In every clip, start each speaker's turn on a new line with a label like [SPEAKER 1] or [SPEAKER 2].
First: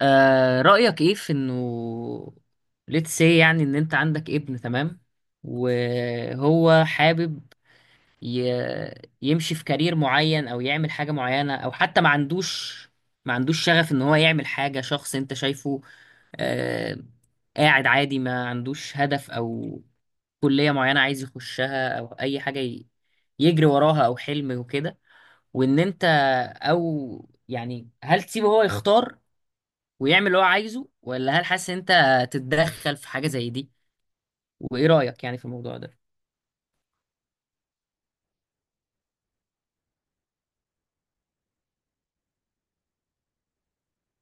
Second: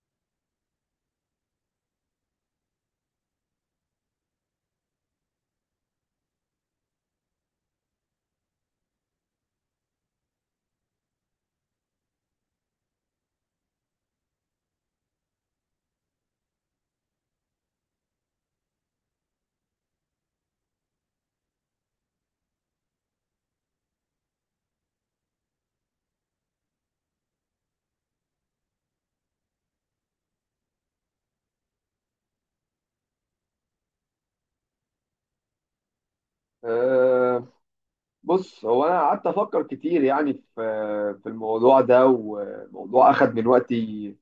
[SPEAKER 1] آه، رأيك ايه في انه let's say يعني ان انت عندك ابن؟ تمام. وهو حابب ي... يمشي في كارير معين او يعمل حاجة معينة، او حتى ما عندوش شغف ان هو يعمل حاجة شخص انت شايفه آه قاعد عادي، ما عندوش هدف او كلية معينة عايز يخشها، أو أي حاجة يجري وراها أو حلم وكده. وإن أنت، أو يعني هل تسيبه هو يختار ويعمل اللي هو عايزه، ولا هل حاسس إن انت تتدخل في حاجة زي دي؟ وايه رأيك يعني في الموضوع ده؟
[SPEAKER 2] أه. بص، هو انا قعدت افكر كتير يعني في الموضوع ده، وموضوع اخد من وقتي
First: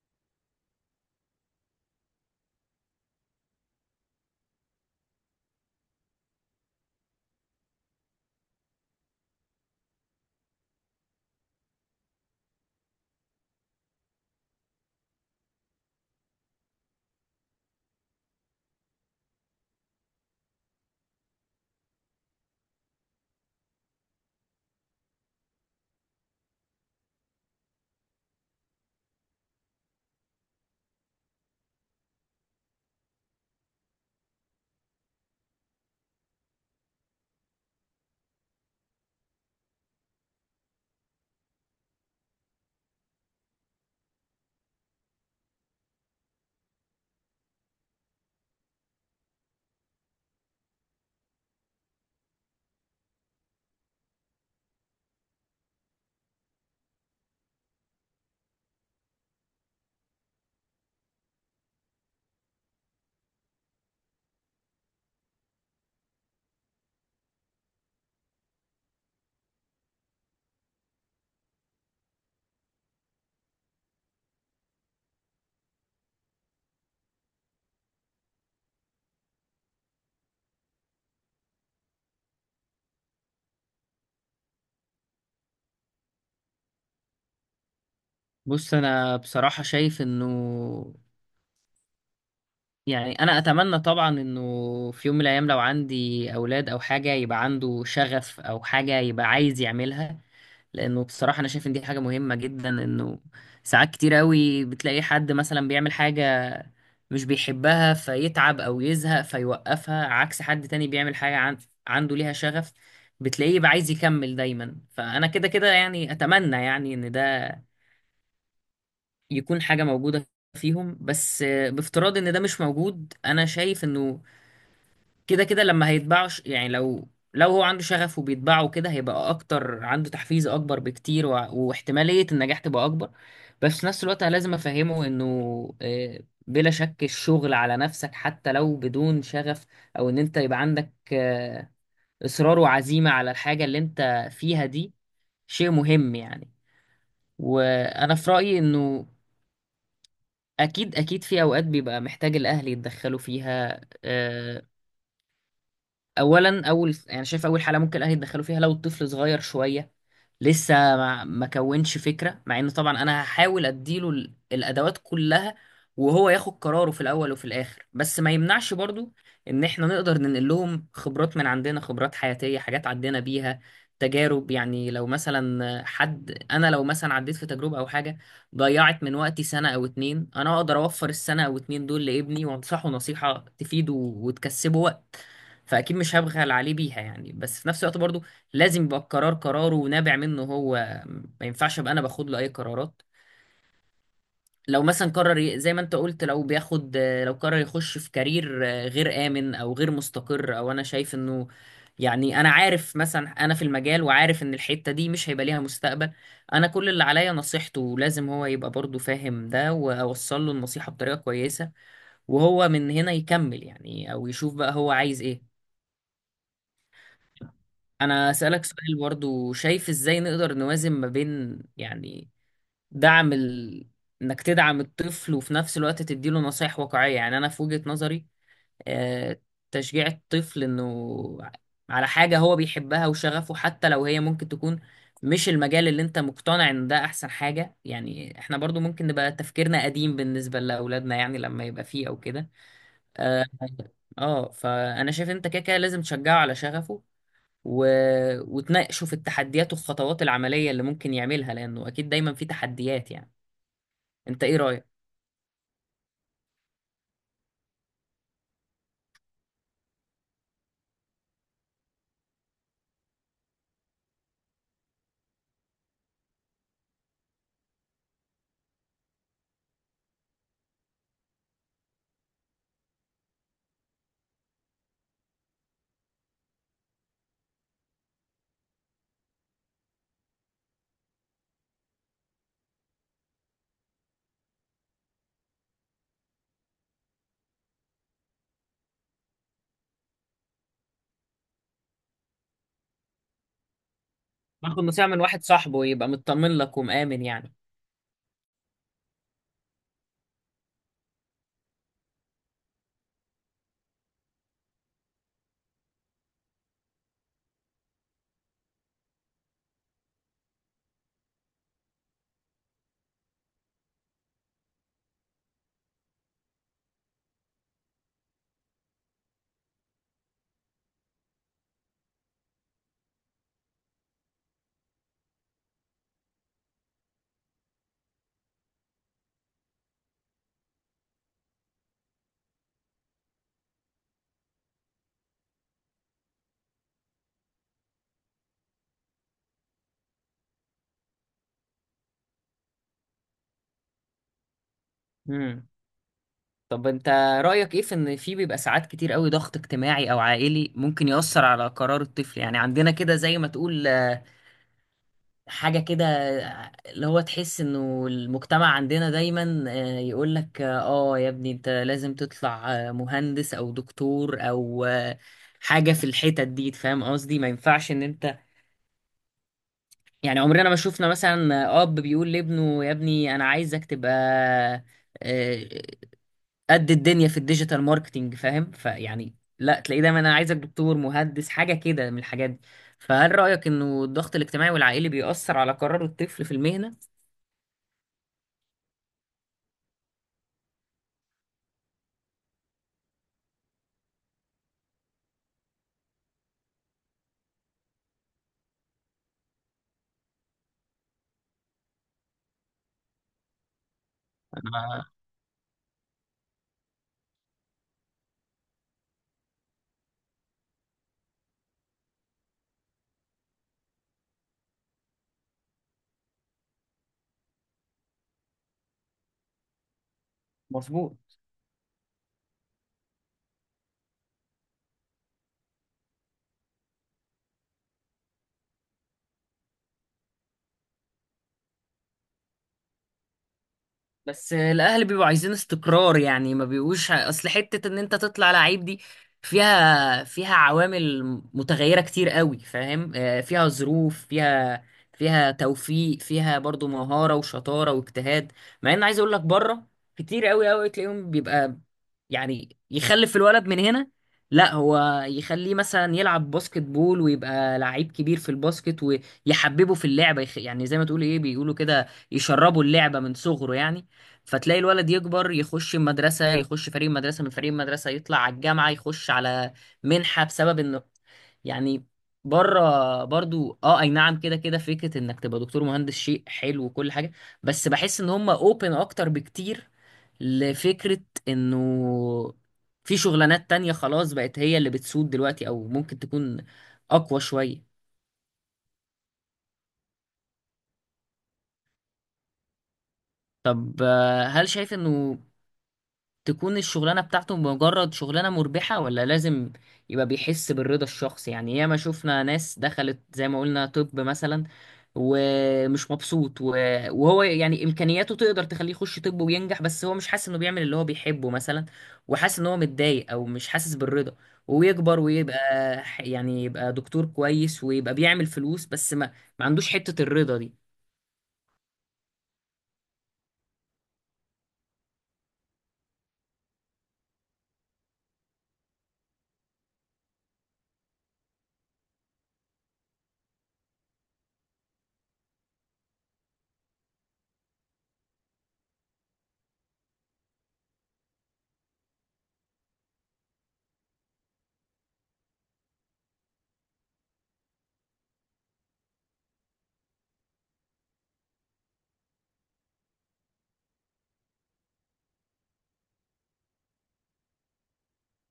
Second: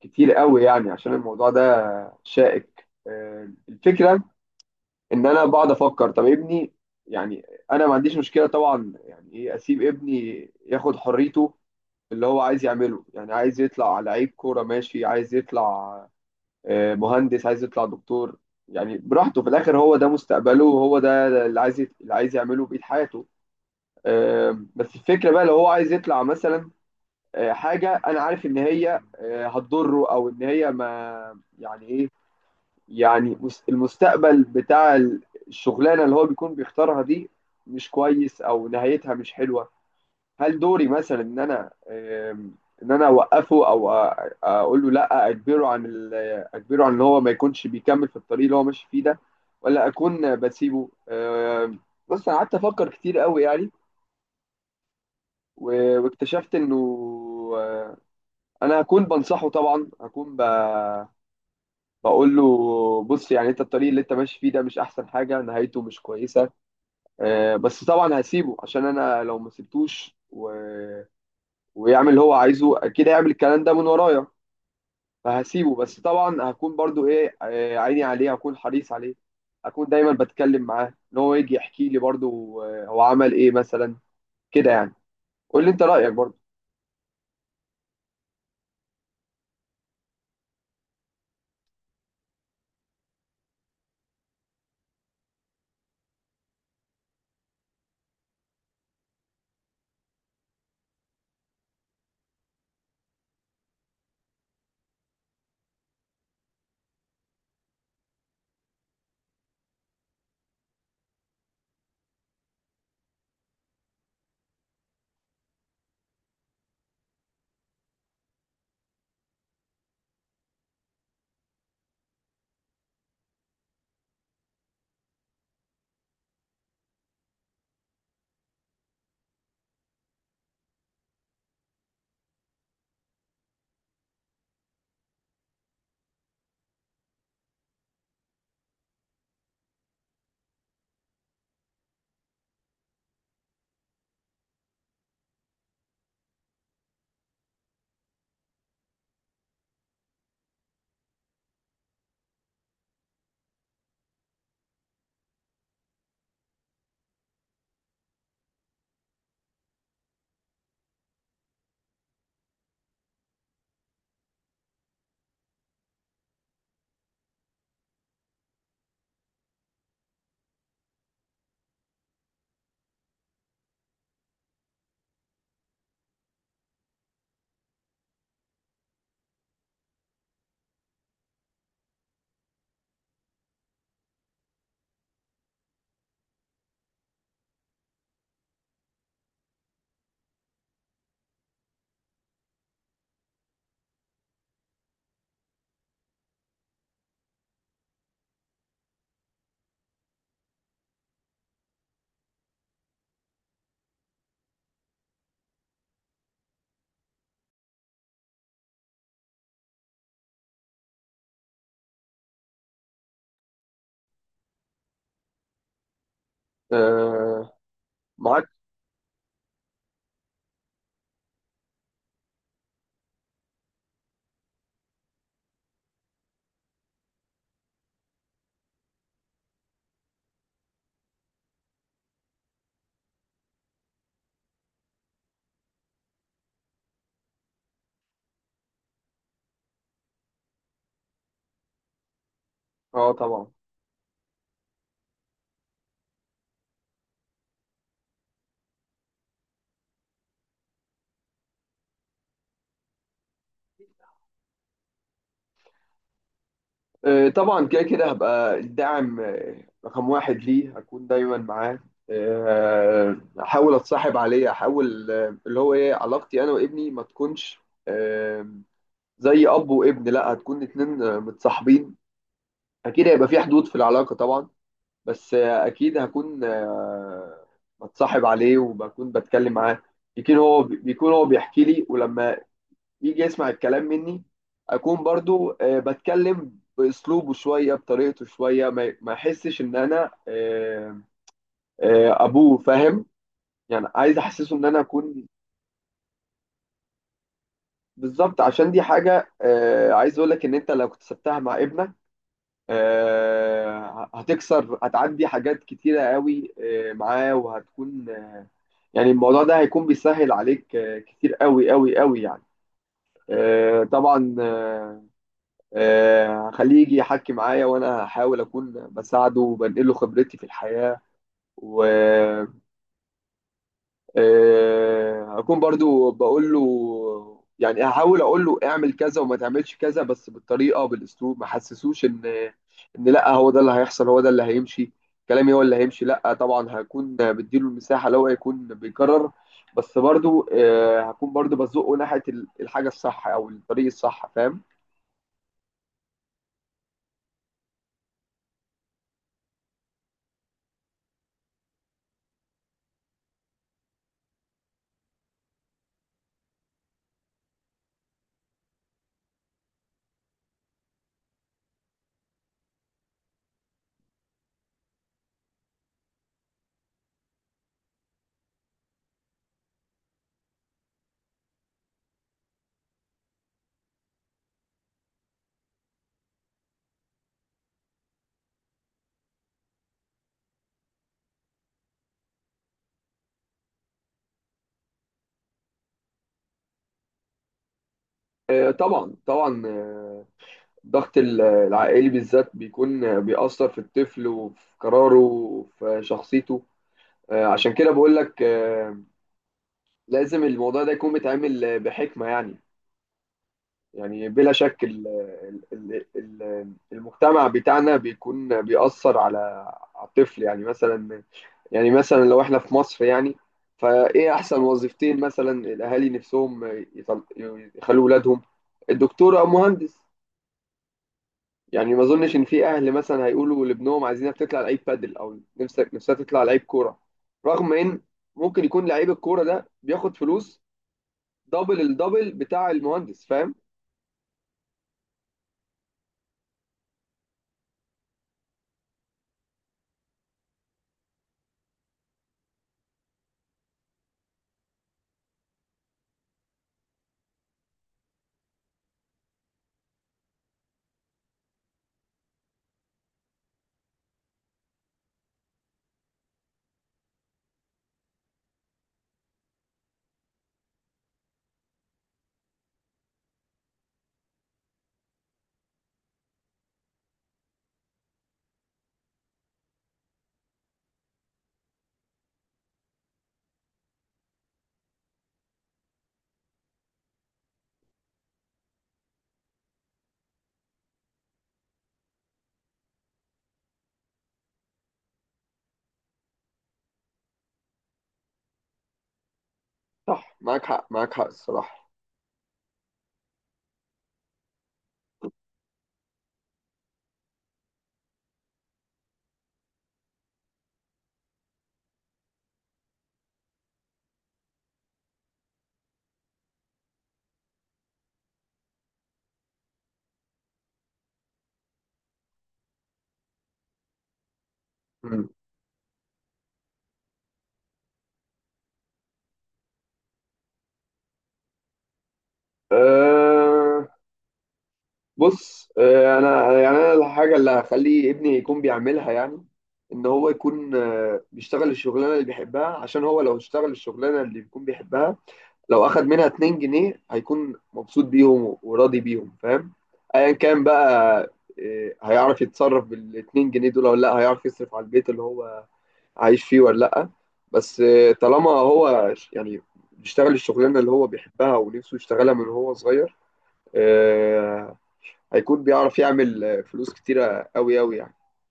[SPEAKER 2] كتير قوي يعني عشان الموضوع ده شائك. الفكره ان انا بقعد افكر، طب ابني، يعني انا ما عنديش مشكله طبعا، يعني ايه اسيب ابني ياخد حريته اللي هو عايز يعمله؟ يعني عايز يطلع لعيب كوره ماشي، عايز يطلع مهندس، عايز يطلع دكتور، يعني براحته. في الاخر هو ده مستقبله، وهو ده اللي عايز يعمله بقية حياته. بس الفكره بقى لو هو عايز يطلع مثلا حاجه انا عارف ان هي هتضره، او ان هي ما يعني ايه، يعني المستقبل بتاع الشغلانه اللي هو بيكون بيختارها دي مش كويس، او نهايتها مش حلوه. هل دوري مثلا ان انا آم، ان انا اوقفه، او اقول له لا، اجبره عن ان هو ما يكونش بيكمل في الطريق اللي هو ماشي فيه ده، ولا اكون بسيبه بص، انا قعدت افكر كتير قوي يعني واكتشفت انه آه، انا هكون بنصحه طبعا، هكون بقول له، بص يعني انت الطريق اللي انت ماشي فيه ده مش احسن حاجه، نهايته مش كويسه. بس طبعا هسيبه، عشان انا لو ما سبتوش ويعمل اللي هو عايزه اكيد هيعمل الكلام ده من ورايا. فهسيبه، بس طبعا هكون برضو ايه، عيني عليه، هكون حريص عليه، هكون دايما بتكلم معاه ان هو يجي يحكي لي برضو هو عمل ايه مثلا كده يعني. قول لي انت رايك برضو.
[SPEAKER 1] بص انا بصراحة شايف انه يعني انا اتمنى طبعا انه في يوم من الايام لو عندي اولاد او حاجة يبقى عنده شغف، او حاجة يبقى عايز يعملها. لانه بصراحة انا شايف ان دي حاجة مهمة جدا، انه ساعات كتير قوي بتلاقي حد مثلا بيعمل حاجة مش بيحبها فيتعب او يزهق فيوقفها، عكس حد تاني بيعمل حاجة عنده ليها شغف، بتلاقيه بقى عايز يكمل دايما. فانا كده كده يعني اتمنى يعني ان ده يكون حاجة موجودة فيهم. بس بافتراض ان ده مش موجود، انا شايف انه كده كده لما هيتباعوا يعني لو هو عنده شغف وبيتباعه كده هيبقى اكتر، عنده تحفيز اكبر بكتير، واحتمالية النجاح تبقى اكبر. بس في نفس الوقت انا لازم افهمه انه آه، بلا شك الشغل على نفسك حتى لو بدون شغف، او ان انت يبقى عندك اصرار وعزيمة على الحاجة اللي انت فيها دي شيء مهم يعني. وانا في رأيي انه اكيد اكيد في اوقات بيبقى محتاج الاهل يتدخلوا فيها. اولا، اول يعني شايف اول حاله ممكن الاهل يدخلوا فيها لو الطفل صغير شويه لسه ما كونش فكره، مع ان طبعا انا هحاول اديله الادوات كلها، وهو ياخد قراره في الاول وفي الاخر. بس ما يمنعش برضو ان احنا نقدر ننقل لهم خبرات من عندنا، خبرات حياتيه، حاجات عدينا بيها، تجارب. يعني لو مثلا حد، انا لو مثلا عديت في تجربه او حاجه ضيعت من وقتي سنه او اتنين، انا اقدر اوفر السنه او اتنين دول لابني وانصحه نصيحه تفيده وتكسبه وقت. فاكيد مش هبخل عليه بيها يعني. بس في نفس الوقت برضو لازم يبقى القرار قراره ونابع منه هو، ما ينفعش ابقى انا باخد له اي قرارات. لو مثلا قرر زي ما انت قلت، لو بياخد، لو قرر يخش في كارير غير امن او غير مستقر، او انا شايف انه يعني انا عارف مثلا، انا في المجال وعارف ان الحتة دي مش هيبقى ليها مستقبل، انا كل اللي عليا نصيحته. لازم هو يبقى برضو فاهم ده، واوصل له النصيحة بطريقة كويسة، وهو من هنا يكمل يعني، او يشوف بقى هو عايز ايه.
[SPEAKER 2] آه،
[SPEAKER 1] انا
[SPEAKER 2] معاك.
[SPEAKER 1] اسالك سؤال برضو، شايف ازاي نقدر نوازن ما بين يعني دعم انك تدعم الطفل وفي نفس الوقت تديله نصايح واقعية؟ يعني انا في وجهة نظري آه، تشجيع الطفل انه على حاجة هو بيحبها وشغفه، حتى لو هي ممكن تكون مش المجال اللي انت مقتنع ان ده احسن حاجة، يعني احنا برضو ممكن نبقى تفكيرنا قديم بالنسبة لاولادنا، يعني لما يبقى فيه او كده.
[SPEAKER 2] اه،
[SPEAKER 1] اه،
[SPEAKER 2] طبعا.
[SPEAKER 1] فانا شايف انت كده كده لازم تشجعه على شغفه و... وتناقشوا في التحديات والخطوات العملية اللي ممكن يعملها، لأنه أكيد دايما في تحديات يعني. أنت إيه رأيك؟
[SPEAKER 2] آه، طبعا كده كده هبقى الداعم رقم واحد ليه، هكون دايما معاه، احاول اتصاحب عليه، احاول اللي هو ايه، علاقتي انا وابني ما تكونش آه، زي اب وابن، لا هتكون اتنين متصاحبين. اكيد هيبقى في حدود في العلاقة طبعا، بس اكيد هكون بتصاحب عليه وبكون بتكلم معاه. يمكن هو بيحكي لي، ولما يجي يسمع الكلام مني اكون برضو بتكلم باسلوبه شويه، بطريقته شويه، ما يحسش ان انا ابوه فاهم يعني. عايز احسسه ان
[SPEAKER 1] باخد
[SPEAKER 2] انا
[SPEAKER 1] نصيحة من
[SPEAKER 2] اكون
[SPEAKER 1] واحد صاحبه، يبقى مطمن لك ومآمن يعني.
[SPEAKER 2] بالظبط، عشان دي حاجه عايز اقول لك ان انت لو كنت سبتها مع ابنك هتكسر، هتعدي حاجات كتيره قوي معاه، وهتكون يعني الموضوع ده هيكون بيسهل عليك كتير قوي قوي قوي يعني. آه، طبعا. هخليه يجي يحكي معايا، وانا هحاول اكون بساعده وبنقله خبرتي في الحياة، و اكون برضو بقول له، يعني هحاول اقول له اعمل كذا وما تعملش كذا، بس بالطريقة بالاسلوب ما حسسوش ان لا هو ده اللي هيحصل، هو ده اللي هيمشي، كلامي هو اللي هيمشي، لا، طبعا هكون بديله المساحة لو هيكون بيكرر، بس برضو هكون برضو بزقه ناحية الحاجة الصح او الطريق الصح، فاهم؟
[SPEAKER 1] امم طب أنت رأيك إيه في إن في بيبقى ساعات كتير قوي ضغط اجتماعي أو عائلي ممكن يأثر على قرار الطفل؟ يعني عندنا كده، زي ما تقول حاجة كده، اللي هو تحس انه المجتمع عندنا دايما يقول لك اه، يا ابني انت لازم تطلع مهندس او دكتور او حاجة في الحتت دي، فاهم قصدي؟ ما ينفعش ان انت يعني عمرنا ما شفنا مثلا اب بيقول لابنه يا ابني انا عايزك تبقى آه، آه، قد الدنيا في الديجيتال ماركتينج، فاهم؟ فيعني لا، تلاقيه دايما انا عايزك دكتور مهندس حاجة كده من الحاجات دي. فهل رأيك انه الضغط الاجتماعي والعائلي بيأثر على قرار الطفل في المهنة؟
[SPEAKER 2] آه، طبعا طبعا. الضغط العائلي بالذات بيكون بيأثر في الطفل وفي قراره وفي شخصيته. عشان كده بقول لك، لازم الموضوع ده يكون متعامل بحكمة يعني. يعني بلا شك
[SPEAKER 1] انا
[SPEAKER 2] المجتمع بتاعنا بيكون بيأثر على الطفل. يعني مثلا، لو احنا في مصر يعني، فايه احسن وظيفتين؟ مثلا الاهالي نفسهم يطل- يخلوا ولادهم الدكتور او مهندس.
[SPEAKER 1] مظبوط.
[SPEAKER 2] يعني ما اظنش ان في اهل مثلا هيقولوا لابنهم عايزينك تطلع لعيب بادل، او نفسك نفسها تطلع لعيب كوره، رغم ان ممكن يكون لعيب الكوره ده بياخد فلوس دبل الدبل بتاع المهندس، فاهم؟
[SPEAKER 1] بس الاهل بيبقوا عايزين استقرار يعني، ما بيبقوش اصل حتة ان انت تطلع لعيب دي فيها، فيها عوامل متغيرة كتير قوي، فاهم؟ فيها ظروف، فيها، فيها توفيق، فيها برضو مهارة وشطارة واجتهاد. مع ان عايز اقول لك بره كتير قوي قوي تلاقيهم بيبقى يعني يخلف الولد من هنا لا هو يخليه مثلا يلعب باسكت بول ويبقى لعيب كبير في الباسكت، ويحببه في اللعبة، يعني زي ما تقول ايه، بيقولوا كده يشربوا اللعبة من صغره يعني. فتلاقي الولد يكبر يخش المدرسة، يخش فريق مدرسة من فريق مدرسة، يطلع على الجامعة يخش على منحة بسبب انه يعني بره. برضو اه اي نعم، كده كده فكرة انك تبقى دكتور مهندس شيء حلو وكل حاجة، بس بحس ان هم اوبن اكتر بكتير لفكرة انه في شغلانات تانية خلاص بقت هي اللي بتسود دلوقتي، او ممكن تكون اقوى شوية.
[SPEAKER 2] صح، معاك حق، معاك حق الصراحه.
[SPEAKER 1] طب هل شايف انه تكون الشغلانة بتاعته مجرد شغلانة مربحة، ولا لازم يبقى بيحس بالرضا الشخصي؟ يعني ياما شفنا ناس دخلت زي ما قلنا، طب مثلا ومش مبسوط وهو يعني إمكانياته تقدر تخليه يخش طب وينجح، بس هو مش حاسس إنه بيعمل اللي هو بيحبه مثلا، وحاسس إن هو متضايق أو مش حاسس بالرضا، ويكبر
[SPEAKER 2] مم.
[SPEAKER 1] ويبقى يعني يبقى دكتور كويس ويبقى بيعمل فلوس، بس ما، ما عندوش حتة الرضا دي.
[SPEAKER 2] أه. بص، انا الحاجه اللي هخلي ابني يكون بيعملها، يعني ان هو يكون بيشتغل الشغلانه اللي بيحبها، عشان هو لو اشتغل الشغلانه اللي بيكون بيحبها، لو اخد منها 2 جنيه هيكون مبسوط بيهم وراضي بيهم، فاهم؟ ايا كان بقى، إيه، هيعرف يتصرف بالاتنين جنيه دول ولا لا، هيعرف يصرف على البيت اللي هو عايش فيه ولا لا، بس إيه، طالما هو يعني بيشتغل الشغلانه اللي هو بيحبها ونفسه يشتغلها من هو صغير، إيه، هيكون بيعرف يعمل فلوس كتيره قوي قوي يعني.